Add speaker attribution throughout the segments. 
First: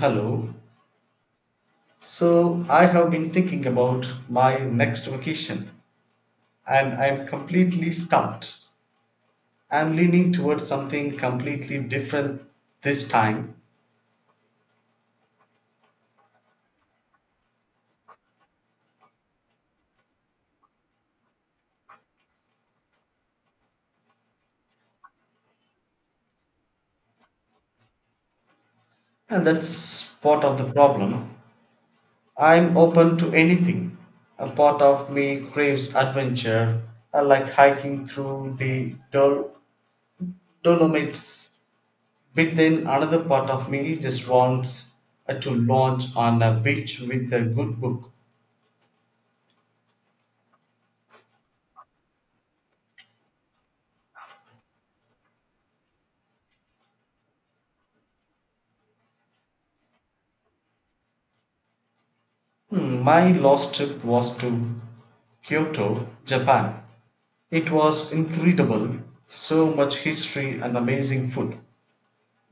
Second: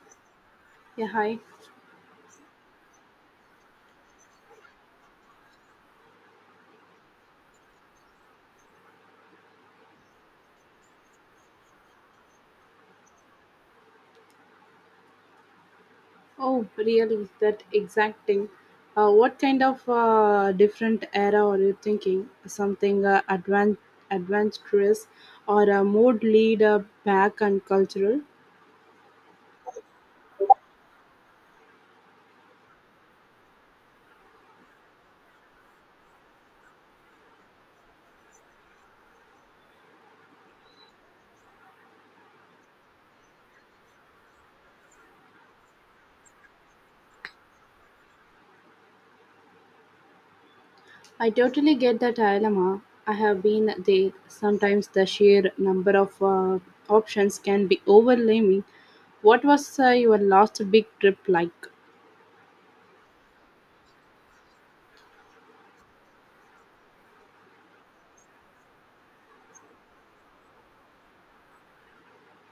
Speaker 1: Hello.
Speaker 2: Yeah, hi.
Speaker 1: So I have been thinking about my next vacation and I'm completely stumped. I'm leaning towards something completely different this time,
Speaker 2: Oh, really? That exact thing. What kind of different era are you thinking? Something adventurous or a mode lead back and cultural?
Speaker 1: and that's part of the problem. I'm open to anything. A part of me craves adventure. I like hiking through the Dolomites, but then another part of me just wants to launch on a beach with a good book.
Speaker 2: I totally get that dilemma. I have been there. Sometimes the sheer number of options can be overwhelming. What was your last big trip like?
Speaker 1: Hmm, my last trip was to Kyoto, Japan. It was incredible, so much history and amazing food.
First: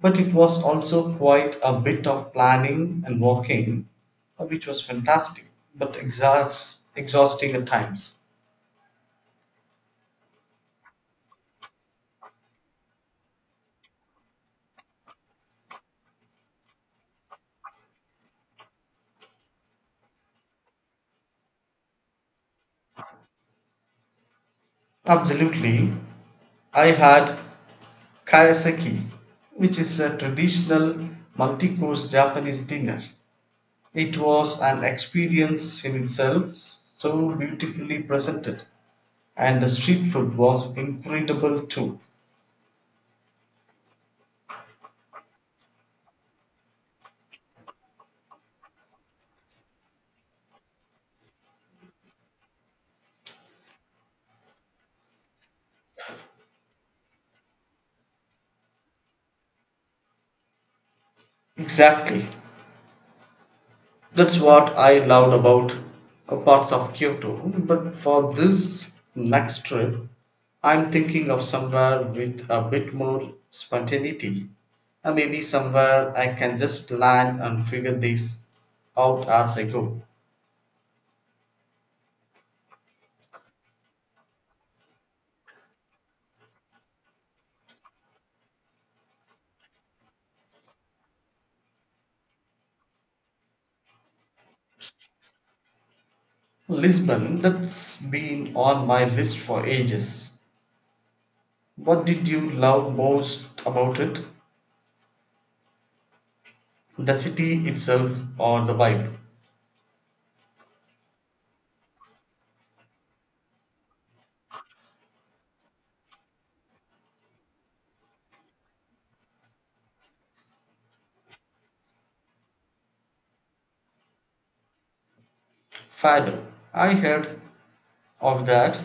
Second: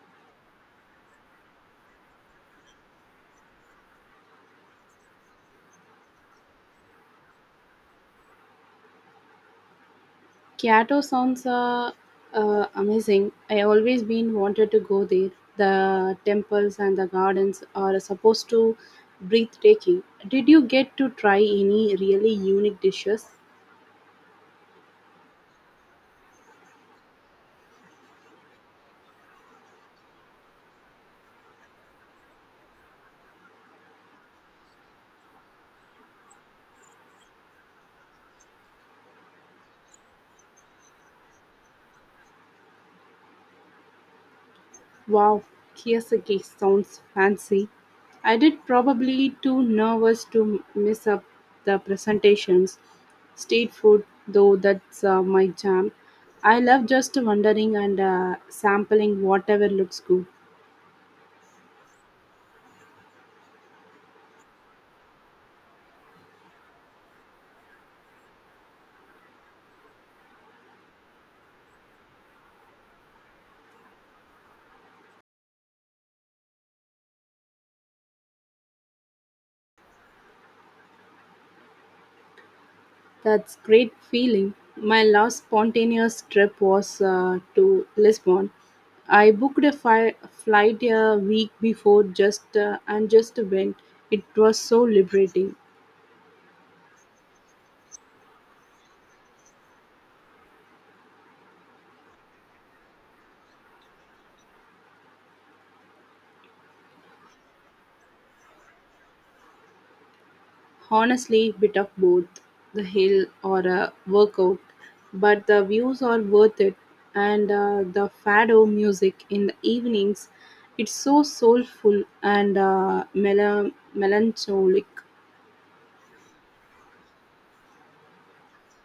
Speaker 1: But it was also quite a bit of planning and walking, which was fantastic, but exhausting at times.
Speaker 2: Kyoto sounds amazing. I always been wanted to go there. The temples and the gardens are supposed to breathtaking. Did you get to try any really unique dishes?
Speaker 1: Absolutely. I had kaiseki, which is a traditional multi course Japanese dinner. It was an experience in itself, so beautifully presented. And the street food was incredible too.
Speaker 2: Wow, kiyosaki sounds fancy. I did probably too nervous to miss up the presentations. Street food though that's my jam. I love just wandering and sampling whatever looks good.
Speaker 1: Exactly. That's what I loved about parts of Kyoto. But for this next trip, I'm thinking of somewhere with a bit more spontaneity. Maybe somewhere I can just land and figure this out as I go.
Speaker 2: That's great feeling. My last spontaneous trip was to Lisbon. I booked a flight a week before just and just went. It was so liberating.
Speaker 1: Lisbon, that's been on my list for ages. What did you love most about it? The city itself or the vibe?
Speaker 2: Honestly, bit of both the hill or a workout, but the views are worth it. And the fado music in the evenings, it's so soulful and melancholic.
Speaker 1: Fado. I heard of that.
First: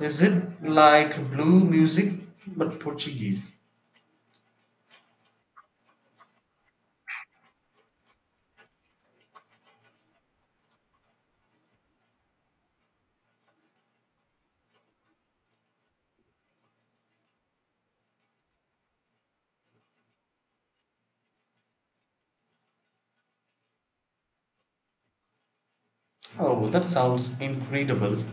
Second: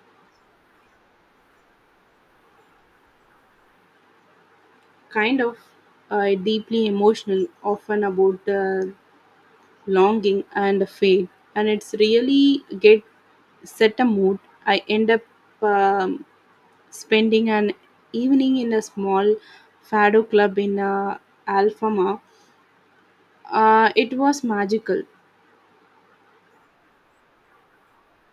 Speaker 1: Is it like blue music but Portuguese?
Speaker 2: Kind of deeply emotional, often about longing and fate. And it's really get set a mood. I end up um, spending an evening in a small fado club in Alfama. It was magical.
Speaker 1: Oh, that sounds incredible.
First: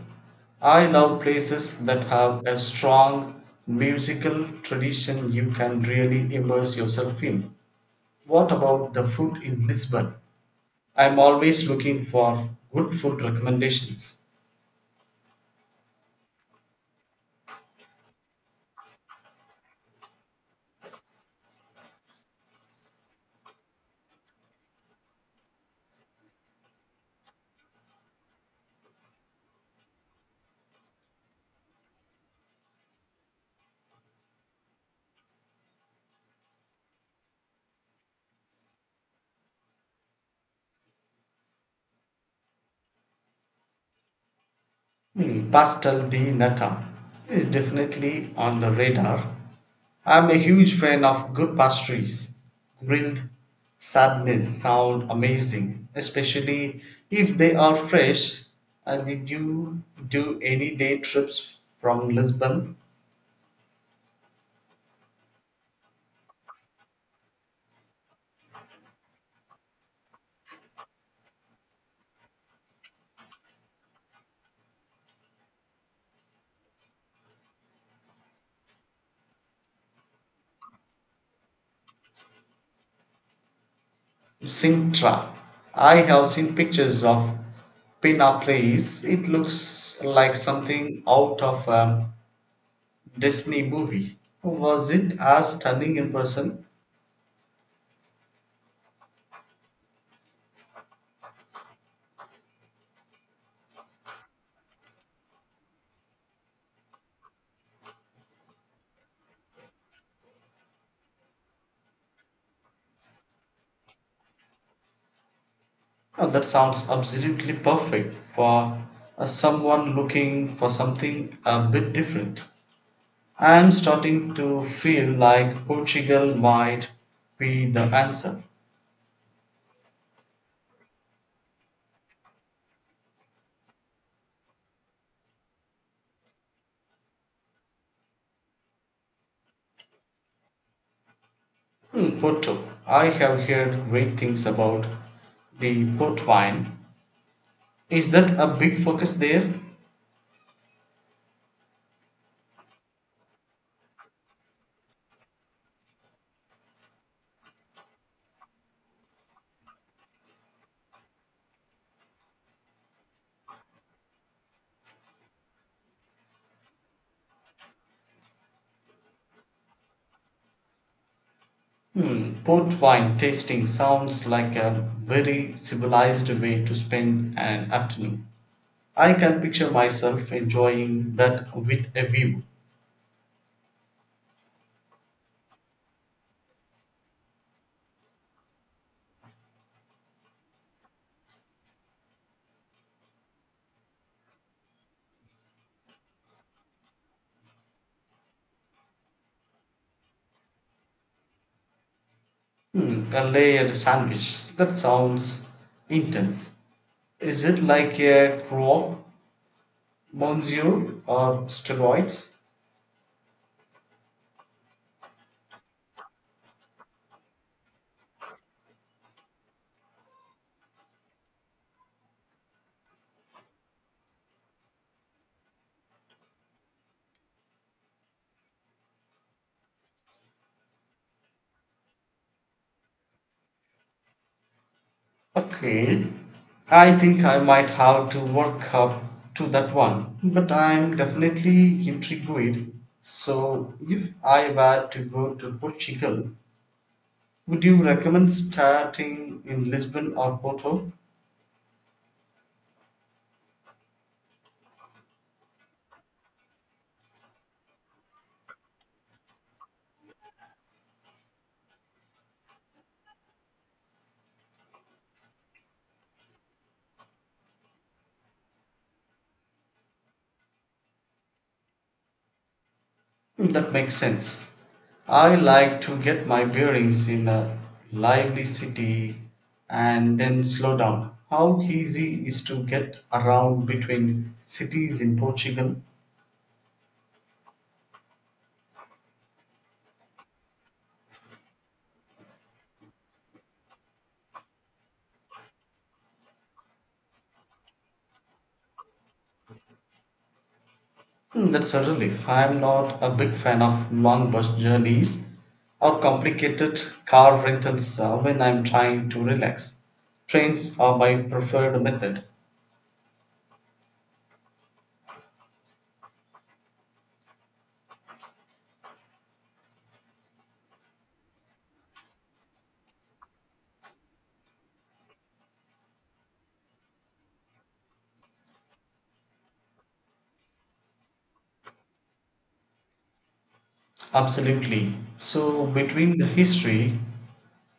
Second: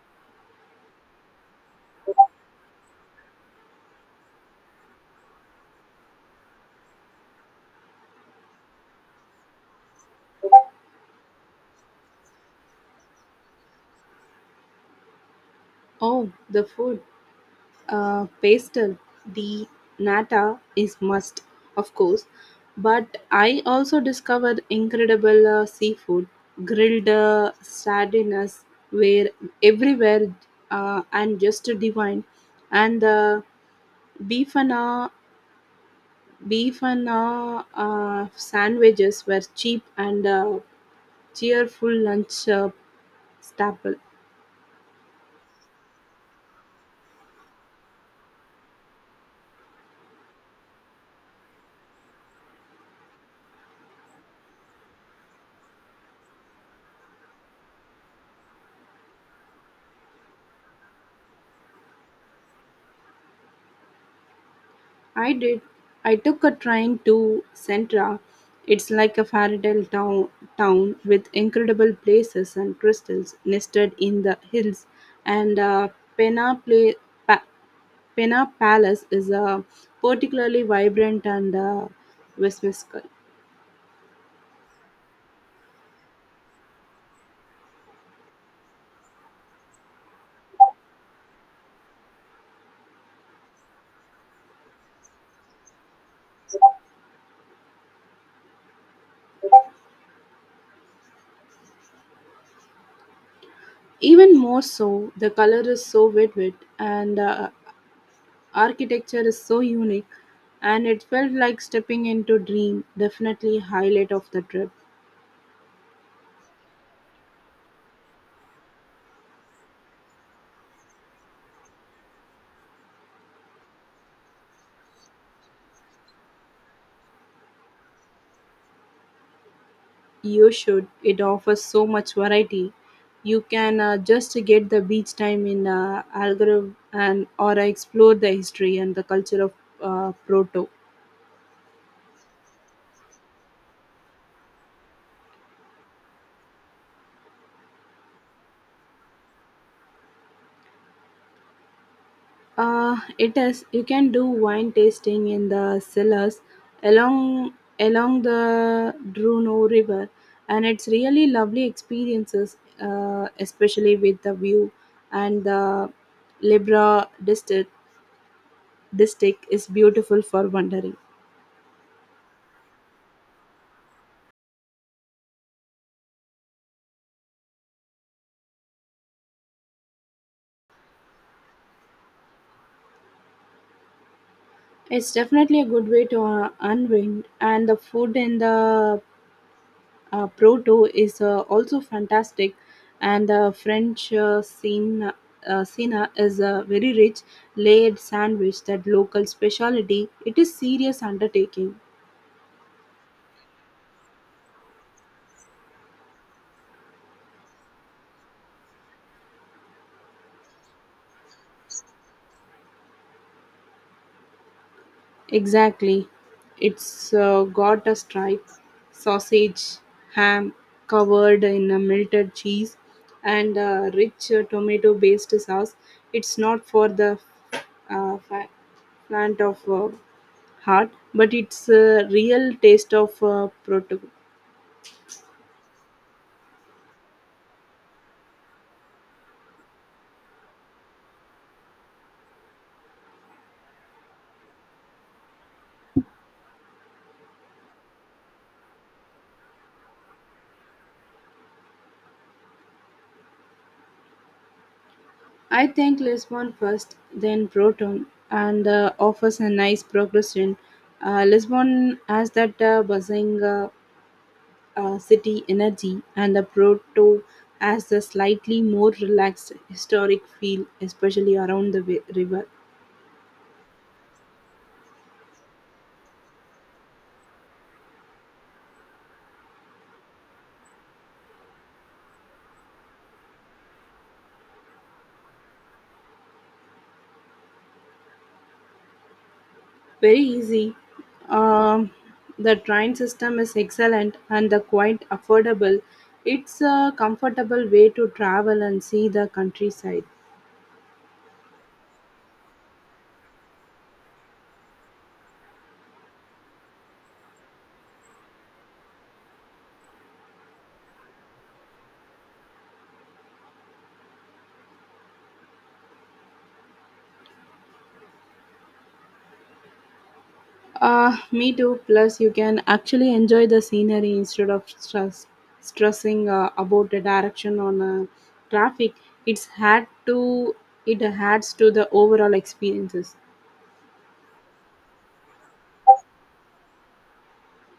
Speaker 1: I love places that have a strong musical tradition you can really immerse yourself in. What about the food in Lisbon? I'm always looking for good food recommendations.
Speaker 2: Oh, the food. Pastel the nata is must of course, but I also discovered incredible seafood, grilled sardines were everywhere, and just divine. And the beef and uh, beef and sandwiches were cheap and cheerful lunch staple.
Speaker 1: Hmm, Pastel de Nata is definitely on the radar. I'm a huge fan of good pastries. Grilled sardines sound amazing, especially if they are fresh. And did you do any day trips from Lisbon?
Speaker 2: I did. I took a train to Centra. It's like a town with incredible places and crystals nested in the hills. And Pena, Pla- pa- Pena Palace is particularly vibrant and whimsical.
Speaker 1: Sintra? I have seen pictures of Pina Place. It looks like something out of a Disney movie. Was it as stunning in person?
Speaker 2: Even more so, the color is so vivid and architecture is so unique, and it felt like stepping into dream. Definitely highlight of the trip.
Speaker 1: Oh, that sounds absolutely perfect for someone looking for something a bit different. I'm starting to feel like Portugal might be the answer.
Speaker 2: You should. It offers so much variety. You can just get the beach time in Algarve and or explore the history and the culture of Proto.
Speaker 1: Hmm, Porto. I have heard great things about the port wine. Is that a big focus there?
Speaker 2: It is. You can do wine tasting in the cellars along along the Druno River, and it's really lovely experiences, especially with the view and the Libra District is beautiful for wandering.
Speaker 1: Hmm, port wine tasting sounds like a very civilized way to spend an afternoon. I can picture myself enjoying that with a view.
Speaker 2: It's definitely a good way to unwind, and the food in the Proto is also fantastic, and the French scene. Sina is a very rich layered sandwich that local specialty. It is serious undertaking.
Speaker 1: Hmm, a layered sandwich. That sounds intense. Is it like a croque, monsieur, or steroids?
Speaker 2: Exactly. It's got a stripe, sausage, ham covered in a melted cheese, and a rich tomato based sauce. It's not for the uh, fa- plant of heart, but it's a real taste of proton.
Speaker 1: Okay. I think I might have to work up to that one, but I'm definitely intrigued. So, if I were to go to Portugal, would you recommend starting in Lisbon or Porto?
Speaker 2: I think Lisbon first, then Proton, and offers a nice progression. Lisbon has that buzzing. City energy and the proto has a slightly more relaxed historic feel, especially around the river.
Speaker 1: That makes sense. I like to get my bearings in a lively city and then slow down. How easy is to get around between cities in Portugal?
Speaker 2: Very easy. Um, the train system is excellent and the quite affordable. It's a comfortable way to travel and see the countryside.
Speaker 1: Hmm, that's a relief. I'm not a big fan of long bus journeys or complicated car rentals when I'm trying to relax. Trains are my preferred method.
Speaker 2: Me too. Plus, you can actually enjoy the scenery instead of stressing about the direction on traffic. It's had to it adds to the overall experiences.
Speaker 1: Absolutely. So, between the history,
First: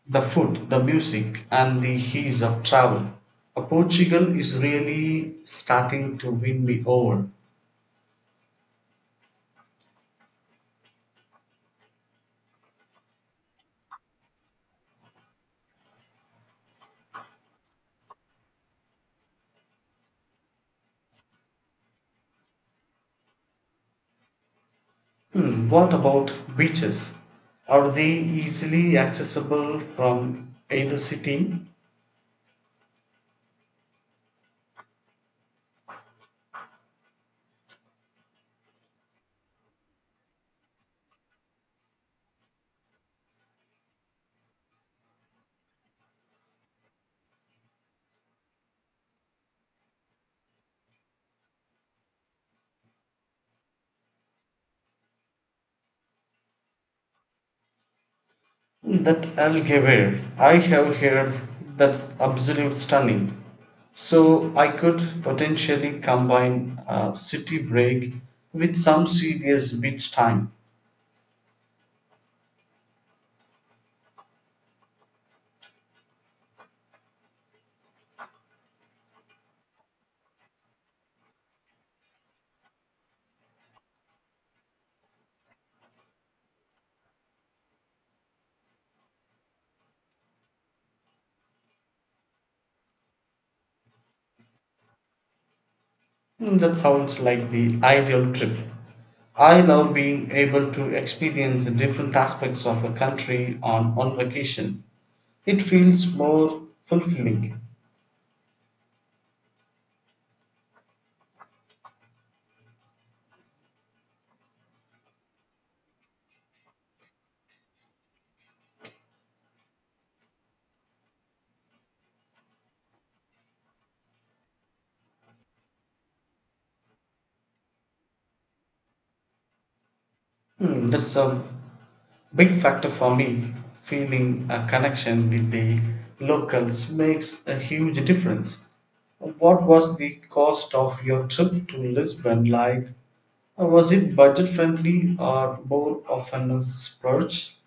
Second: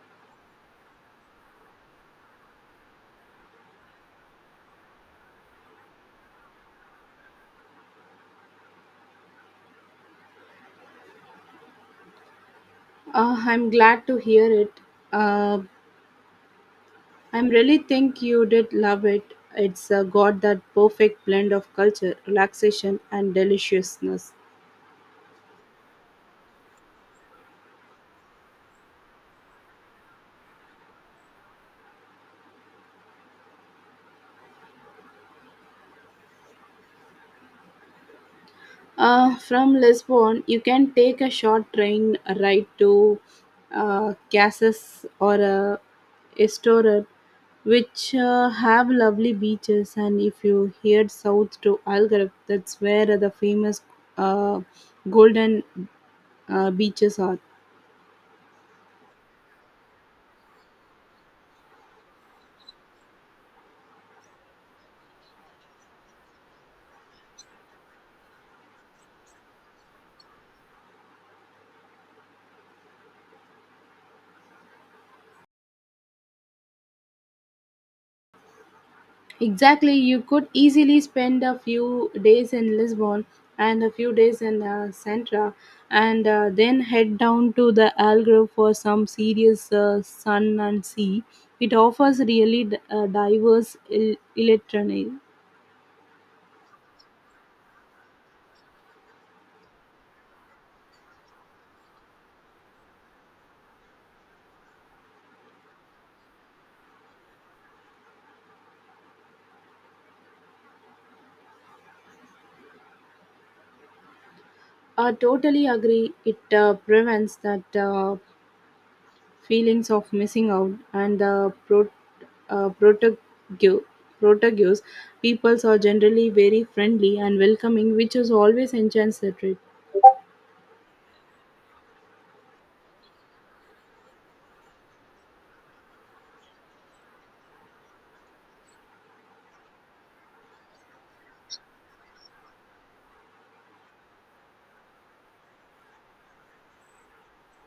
Speaker 1: the food, the music, and the ease of travel. Portugal is really starting to win me over.
Speaker 2: I'm glad to hear it. Uh, I'm really think you did love it. It's got that perfect blend of culture, relaxation, and deliciousness.
Speaker 1: Hmm, what about beaches? Are they easily accessible from either city?
Speaker 2: From Lisbon, you can take a short train ride to Casas or Estoril, which have lovely beaches. And if you head south to Algarve, that's where the famous uh, golden beaches are.
Speaker 1: Hmm, that Algarve, I have heard that's absolute stunning. So I could potentially combine a city break with some serious beach time.
Speaker 2: Exactly, you could easily spend a few days in Lisbon and a few days in Sintra and then head down to the Algarve for some serious sun and sea. It offers really diverse electronic.
Speaker 1: Hmm, that sounds like the ideal trip. I love being able to experience the different aspects of a country on vacation. It feels more fulfilling.
Speaker 2: I totally agree. It prevents that feelings of missing out and the uh, protago- protagonist peoples are generally very friendly and welcoming, which is always enchants the trip.
Speaker 1: Hmm, that's a big factor for me. Feeling a connection with the locals makes a huge difference. What was the cost of your trip to Lisbon like? Was it budget friendly or more of a splurge?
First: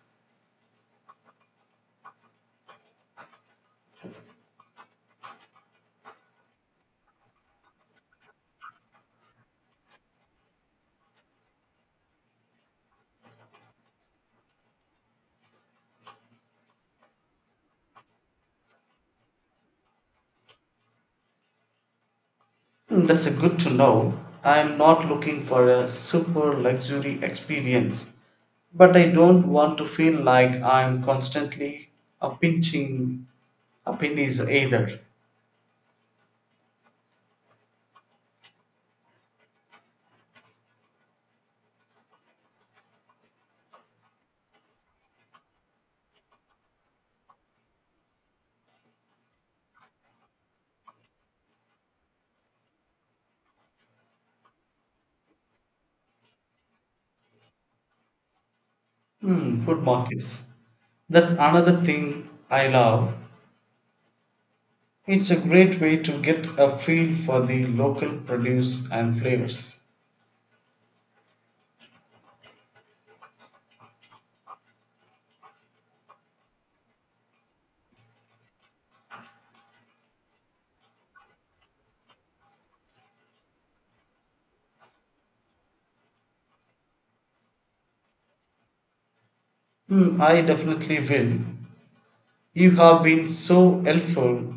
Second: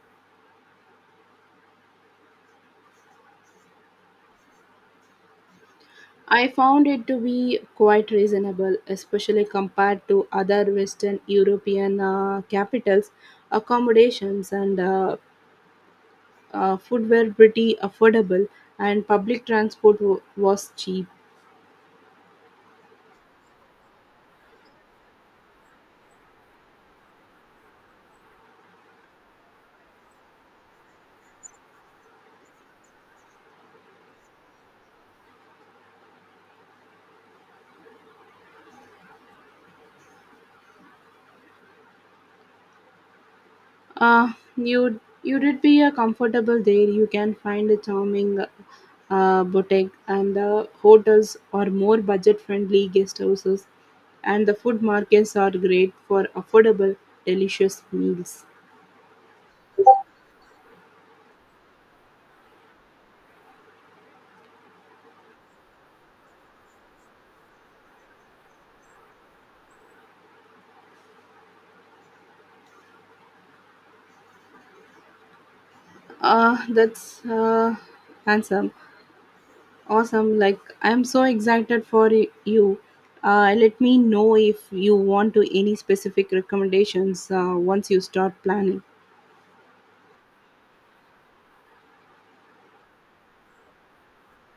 Speaker 2: I found it to be quite reasonable, especially compared to other Western European capitals. Accommodations and food were pretty affordable, and public transport was cheap.
Speaker 1: Mm, that's a good to know. I'm not looking for a super luxury experience, but I don't want to feel like I'm constantly a pinching a pennies either.
Speaker 2: Uh, you did be comfortable there. You can find a charming boutique, and the hotels are more budget-friendly guest houses, and the food markets are great for affordable, delicious meals.
Speaker 1: Hmm, food markets. That's another thing I love. It's a great way to get a feel for the local produce and flavors.
Speaker 2: That's handsome. Awesome. Like, I'm so excited for you. Let me know if you want to any specific recommendations once you start planning.
Speaker 1: Hmm, I definitely will. You have been so helpful,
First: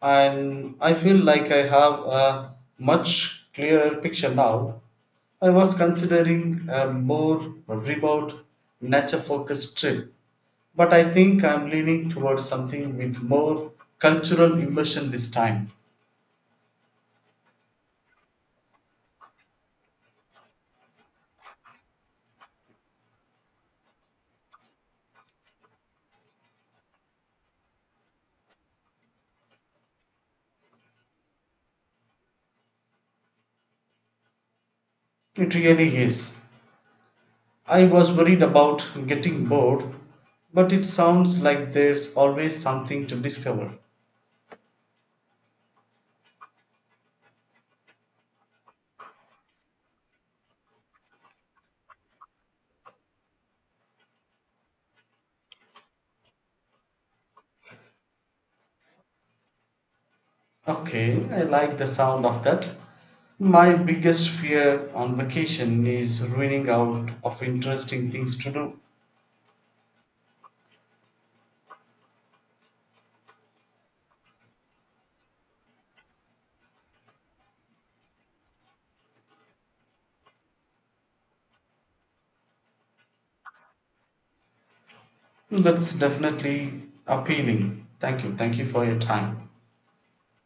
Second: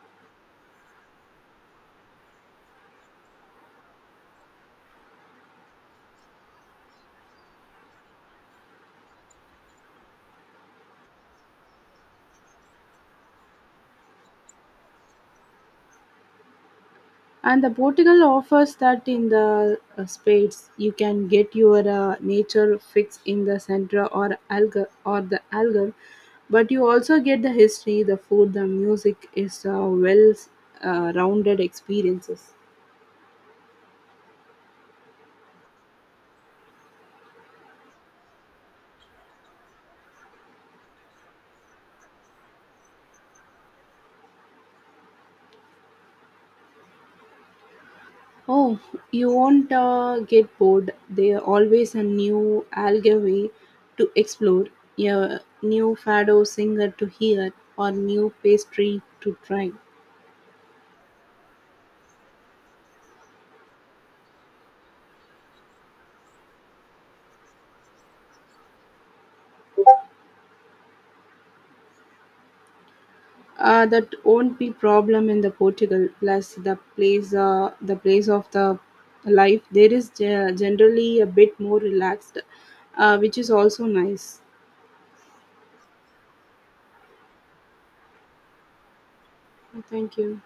Speaker 1: and I feel like I have a much clearer picture now. I was considering a more remote, nature focused trip, but I think I'm leaning towards something with more cultural immersion this time.
Speaker 2: And the Portugal offers that in the spades. You can get your nature fix in the Centra or Algar or the Algar, but you also get the history, the food, the music is well rounded experiences.
Speaker 1: It really is. I was worried about getting bored, but it sounds like there's always something to discover.
Speaker 2: Oh, you won't get bored. There's always a new algae to explore, a new fado singer to hear, or new pastry to try.
Speaker 1: Okay, I like the sound of that. My biggest fear on vacation is running out of interesting things to do.
Speaker 2: That won't be problem in the Portugal. Plus, the place of the life there is generally a bit more relaxed, which is also nice.
Speaker 1: That's definitely appealing. Thank you. Thank you for your time.
Speaker 2: Thank you.